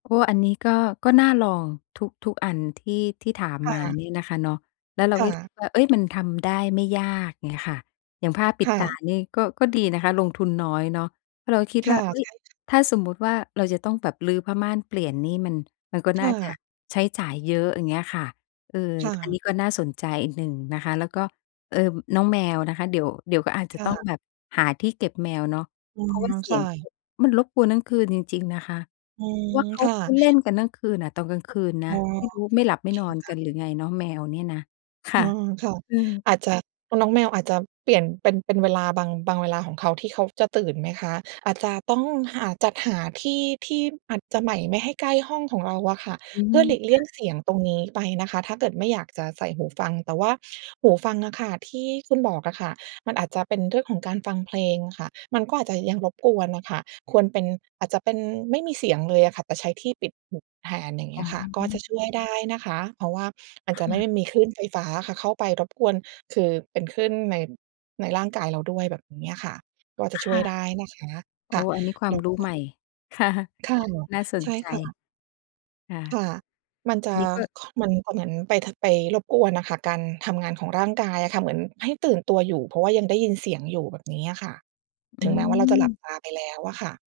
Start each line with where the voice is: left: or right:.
left: โอ้ อันนี้ก็ ก็น่าลอง ทุก ทุกอันที่ ที่ถาม
right: ค่
left: มา
right: ะ
left: นี่นะคะเนาะ แล้วเรา
right: ค่
left: ก็
right: ะ
left: คิดว่า เฮ้ย มันทำได้ไม่ยาก เงี้ยค่ะ อย่างผ้าปิ
right: ค
left: ด
right: ่
left: ตา
right: ะ
left: นี่ ก็ ก็ดีนะคะ ลงทุนน้อยเนาะ เพราะเราก็คิด
right: ค
left: ว่
right: ่
left: า
right: ะ
left: "เฮ้
right: ใช
left: ย
right: ่ค่ะ
left: ถ้าสมมุติว่า เราจะต้องแบบรื้อผ้าม่านเปลี่ยน นี่มัน มันก็
right: ค
left: น่า
right: ่
left: จะ
right: ะ
left: ใช้จ่ายเยอะ" อย่างเงี้ยค่ะ เออ
right: ค่
left: อัน
right: ะ
left: นี้ก็น่าสนใจอีกหนึ่งนะคะ แล้วก็ เอ่อ น้องแมวนะคะ เดี๋ยว เดี๋ยวก็อาจจ
right: ค
left: ะ
right: ่
left: ต้อง
right: ะ
left: แบบหาที่เก็บแมวเนาะ
right: อื
left: เพราะ
right: ม
left: ว่าเส
right: ค
left: ี
right: ่
left: ยงเข
right: ะ
left: ามันรบกวนทั้งคืนจริง ๆ นะคะ
right: อื
left: เพ
right: ม
left: ราะว่าเขา
right: ค่ะ
left: เขาเล่นกันทั้งคืนอะ ตอนกลางคืนน
right: อ
left: ะ
right: ๋อ
left: ไม่รู้ไม่หลั
right: โ
left: บ
right: อ
left: ไม่
right: เค
left: นอน
right: ค
left: ก
right: ่ะ
left: ันหรือไงเนาะ แมวนี่นะ ค
right: อ
left: ่
right: ื
left: ะ
right: ม ค่ะ
left: อืม
right: อาจจะ น้องแมวอาจจะเปลี่ยนเป็น เป็นเวลา บาง บางเวลาของเขาที่เขาจะตื่นไหมคะ? อาจจะต้องหา จัดหาที่ที่อาจจะใหม่ ไม่ให้ใกล้ห้องของเราอะค่ะ
left: อื
right: เพ
left: ม
right: ื่อหลีกเลี
left: ค
right: ่
left: ่
right: ย
left: ะ
right: งเสียงตรงนี้ไปนะคะ ถ้าเกิดไม่อยากจะใส่หูฟัง แต่ว่าหูฟังอะค่ะที่คุณบอกอะค่ะ มันอาจจะเป็นเรื่องของการฟังเพลงค่ะ มันก็อาจจะยังรบกวนน่ะค่ะ ควรเป็น อาจจะเป็นไม่มีเสียงเลยอะค่ะ แต่ใช้ที่ปิดหูแทน อย่างเง
left: อ
right: ี
left: ๋
right: ้ยค่ะ ก็จะช่
left: อ
right: วยได้นะคะ เพราะว่าอาจ
left: ค
right: จ
left: ่
right: ะไม่ไ
left: ะ
right: ด้มีคลื่นไฟฟ้าค่ะเข้าไปรบกวน คือเป็นคลื่นใน ในร่างกายเราด้วยแบบเนี้ยค่ะ ก็อาจจะ
left: ค
right: ช่ว
left: ่
right: ยไ
left: ะ
right: ด้นะคะ
left: โ
right: ค
left: อ
right: ่
left: ้
right: ะ
left: อันนี้คว
right: แ
left: า
right: ล
left: ม
right: ้ว
left: รู
right: พ
left: ้
right: ว
left: ให
right: ก
left: ม่ ค่ะ
right: ค่ะ
left: น่าส
right: ใ
left: น
right: ช่
left: ใจ
right: ค่ะ
left: ค่ะ
right: ค่ะ มันจะ
left: นี้ก็
right: ค มันก็เหมือนไป ท ไปรบกวนน่ะค่ะ การทำงานของร่างกายอะค่ะ เหมือนให้ตื่นตัวอยู่ เพราะว่ายังได้ยินเสียงอยู่ แบบนี้อะค่ะ
left: อ
right: ถ
left: ื
right: ึงแม้ว่าเราจะหลับ
left: ม
right: ตาไปแล้วอะค่ะ